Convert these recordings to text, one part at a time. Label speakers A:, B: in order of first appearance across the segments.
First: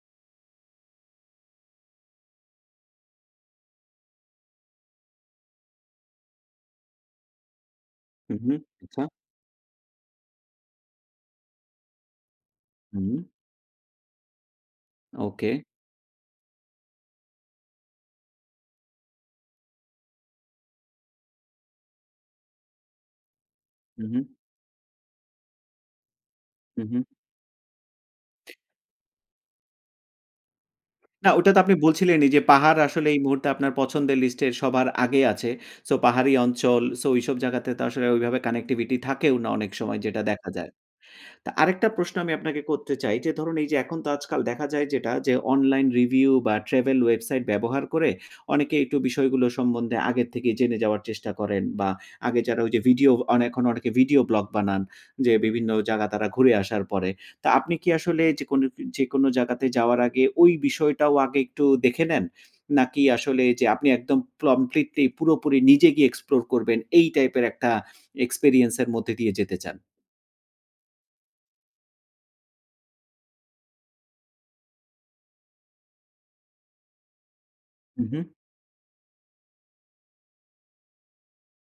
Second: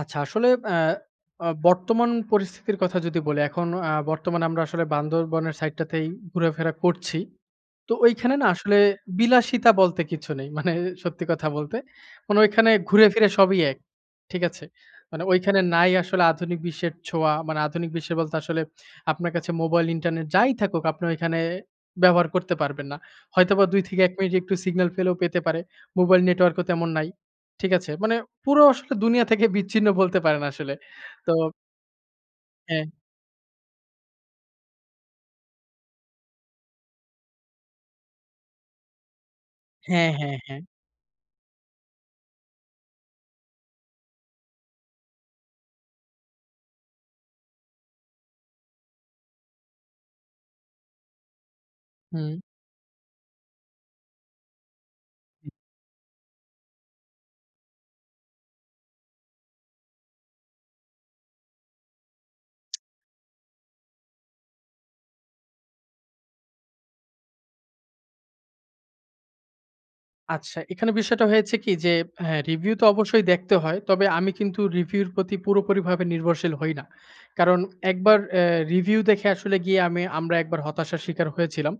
A: আচ্ছা আসলে অ্যা অ বর্তমান পরিস্থিতির কথা যদি বলি এখন আ বর্তমানে আমরা আসলে বান্ধরবনের সাইডটাতেই ঘুরাফেরা করছি। তো ঐখানে
B: হুম,
A: না
B: হুম,
A: আসলে
B: আচ্ছা।
A: বিলাসিতা বলতে কিছু নেই। মানে সত্যি কথা বলতে। মানে ঐখানে ঘুরে
B: হুম।
A: ফিরে সবই এক। ঠিক আছে? মানে
B: ওকে।
A: ঐখানে নাই আসলে আধুনিক বিশ্বের ছোঁয়া। মানে আধুনিক বিশ্ব বলতে আসলে আপনার কাছে মোবাইল ইন্টারনেট যাই থাকুক আপনি ওইখানে ব্যবহার করতে পারবেন না। হয়তোবা ২ থেকে
B: হুম,
A: ১
B: হুম।
A: মিনিট একটু সিগন্যাল পেলেও পেতে পারে। মোবাইল নেটওয়ার্ক ও
B: হুম,
A: তেমন
B: হুম।
A: নাই। ঠিক আছে? মানে পুরো আসলে দুনিয়া থেকে বিচ্ছিন্ন বলতে পারেন আসলে।
B: না
A: তো
B: ওটা তো আপনি বলছিলেনই যে "পাহাড়
A: হ্যাঁ।
B: আসলে এই মুহূর্তে আপনার পছন্দের লিস্টে সবার আগে আছে" সো পাহাড়ি অঞ্চল সো ঐসব জায়গাতে তো আসলে ওইভাবে কানেক্টিভিটি থাকেও না অনেক সময়
A: হ্যাঁ,
B: যেটা
A: হ্যাঁ,
B: দেখা
A: হ্যাঁ।
B: যায়। তো আরেকটা প্রশ্ন আমি আপনাকে করতে চাই যে, ধরুন এই যে এখন তো আজকাল দেখা যায় যেটা যে অনলাইন রিভিউ বা ট্রাভেল ওয়েবসাইট ব্যবহার করে অনেকে একটু বিষয়গুলো সম্বন্ধে আগের থেকে জেনে যাওয়ার চেষ্টা করেন। বা
A: হুম।
B: আগে যারা ওই যে ভিডিও আন এখন অনেকে ভিডিও ব্লগ বানান যে বিভিন্ন জায়গা তারা ঘুরে আসার পরে। তো আপনি কি আসলে যেকুন যেকোনো জায়গাতে যাওয়ার আগে ওই বিষয়টাও আগে একটু দেখে নেন? নাকি আসলে এই যে আপনি একদম কমপ্লিটলি পুরোপুরি নিজে গিয়ে এক্সপ্লোর করবেন এই টাইপের একটা এক্সপেরিয়েন্সের মধ্যে দিয়ে যেতে চান?
A: আচ্ছা। এখানে বিষয়টা হয়েছে কি যে, হ্যাঁ রিভিউ তো অবশ্যই দেখতে হয়। তবে আমি কিন্তু রিভিউ এর প্রতি পুরোপুরিভাবে নির্ভরশীল হই না। কারণ
B: উ,
A: একবার
B: হু।
A: অ্যা রিভিউ দেখে আসলে গিয়ে আমি আমরা একবার হতাশার শিকার হয়েছিলাম।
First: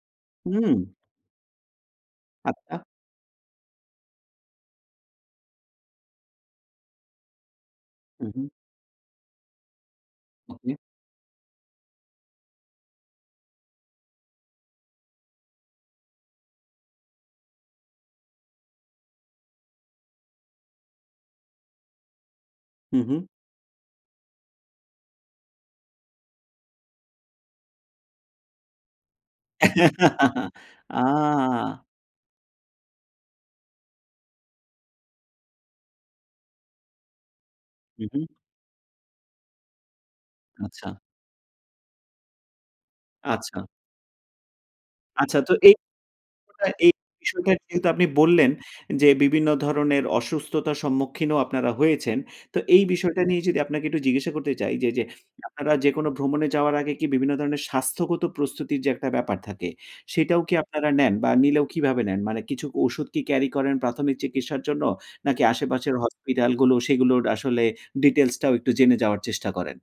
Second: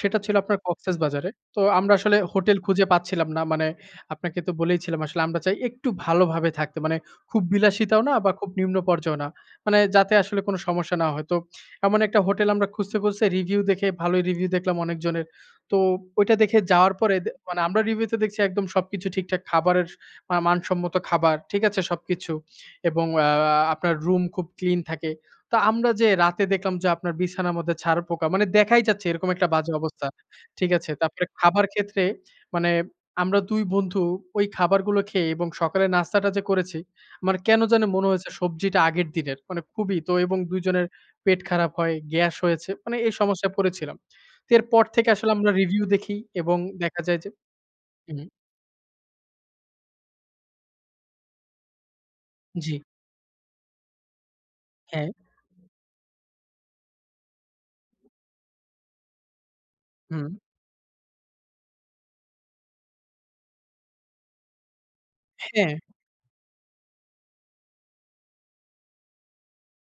A: সেটা ছিল আপনার
B: হুম।
A: কক্সেসবাজারে। তো আমরা আসলে হোটেল
B: আচ্ছা।
A: খুঁজে পাচ্ছিলাম না। মানে আপনাকে তো বলেইছিলাম আসলে আমরা চাই একটু ভালোভাবে থাকতে। মানে খুব বিলাসিতাও না
B: উ,
A: বা
B: হু।
A: খুব নিম্ন পর্যায়েও না। মানে যাতে আসলে কোন
B: ওকে।
A: সমস্যা না হয়। তো এমন ১ টা হোটেল আমরা খুঁজতে, খুঁজতে, রিভিউ দেখে ভালোই রিভিউ দেখলাম অনেকজনের। তো ঐটা দেখে যাওয়ার পরে মানে আমরা রিভিউতে দেখছি একদম সবকিছু ঠিকঠাক। খাবারের আ মানসম্মত খাবার ঠিক আছে সবকিছু।
B: হুম,
A: এবং
B: হুম।
A: আ আ আপনার রুম খুব ক্লিন থাকে। তো আমরা যে রাতে দেখলাম যে, আপনার বিছানার মধ্যে ছাড়পোকা মানে দেখাই যাচ্ছে এরকম একটা বাজে অবস্থা। ঠিক আছে?
B: আ
A: তারপরে খাবার ক্ষেত্রে মানে আমরা ২ বন্ধু ঐ খাবারগুলো খেয়ে এবং সকালের নাস্তাটা যে করেছি। মানে কেন জানি
B: হু,
A: মনে
B: হুম।
A: হয়েছে সবজিটা আগের দিনের। মানে খুবই তো এবং ২ জনের
B: আচ্ছা।
A: পেট খারাপ হয়, গ্যাস হয়েছে। মানে এই সমস্যায়
B: আচ্ছা।
A: পড়েছিলাম। এরপর থেকে আসলে
B: আচ্ছা
A: আমরা
B: তো এ
A: রিভিউ দেখি এবং
B: [unintelligible] এ
A: দেখা যায় যে
B: বিষয়টা যেহেতু আপনি
A: উ, হুম।
B: বললেন যে "বিভিন্ন ধরনের অসুস্থতার সম্মুখীনও আপনারা হয়েছেন" তো
A: জি।
B: এই বিষয়টা নিয়ে যদি আপনাকে একটু জিজ্ঞাসা করতে চাই যে, যে,
A: হ্যাঁ।
B: [unintelligible] আপনারা যেকোনো ভ্রমণে যাওয়ার আগে কি বিভিন্ন ধরনের স্বাস্থ্যগত প্রস্তুতির যে একটা ব্যাপার থাকে
A: হুম।
B: সেটাও কি আপনারা নেন বা নিলেও কিভাবে নেন? মানে কিছু ওষুধ কি ক্যারি করেন প্রাথমিক চিকিৎসার জন্য? নাকি
A: হ্যাঁ।
B: আশেপাশের hospital গুলো সেগুলোর আসলে ডিটেইলসটাও একটু জেনে যাওয়ার চেষ্টা করেন?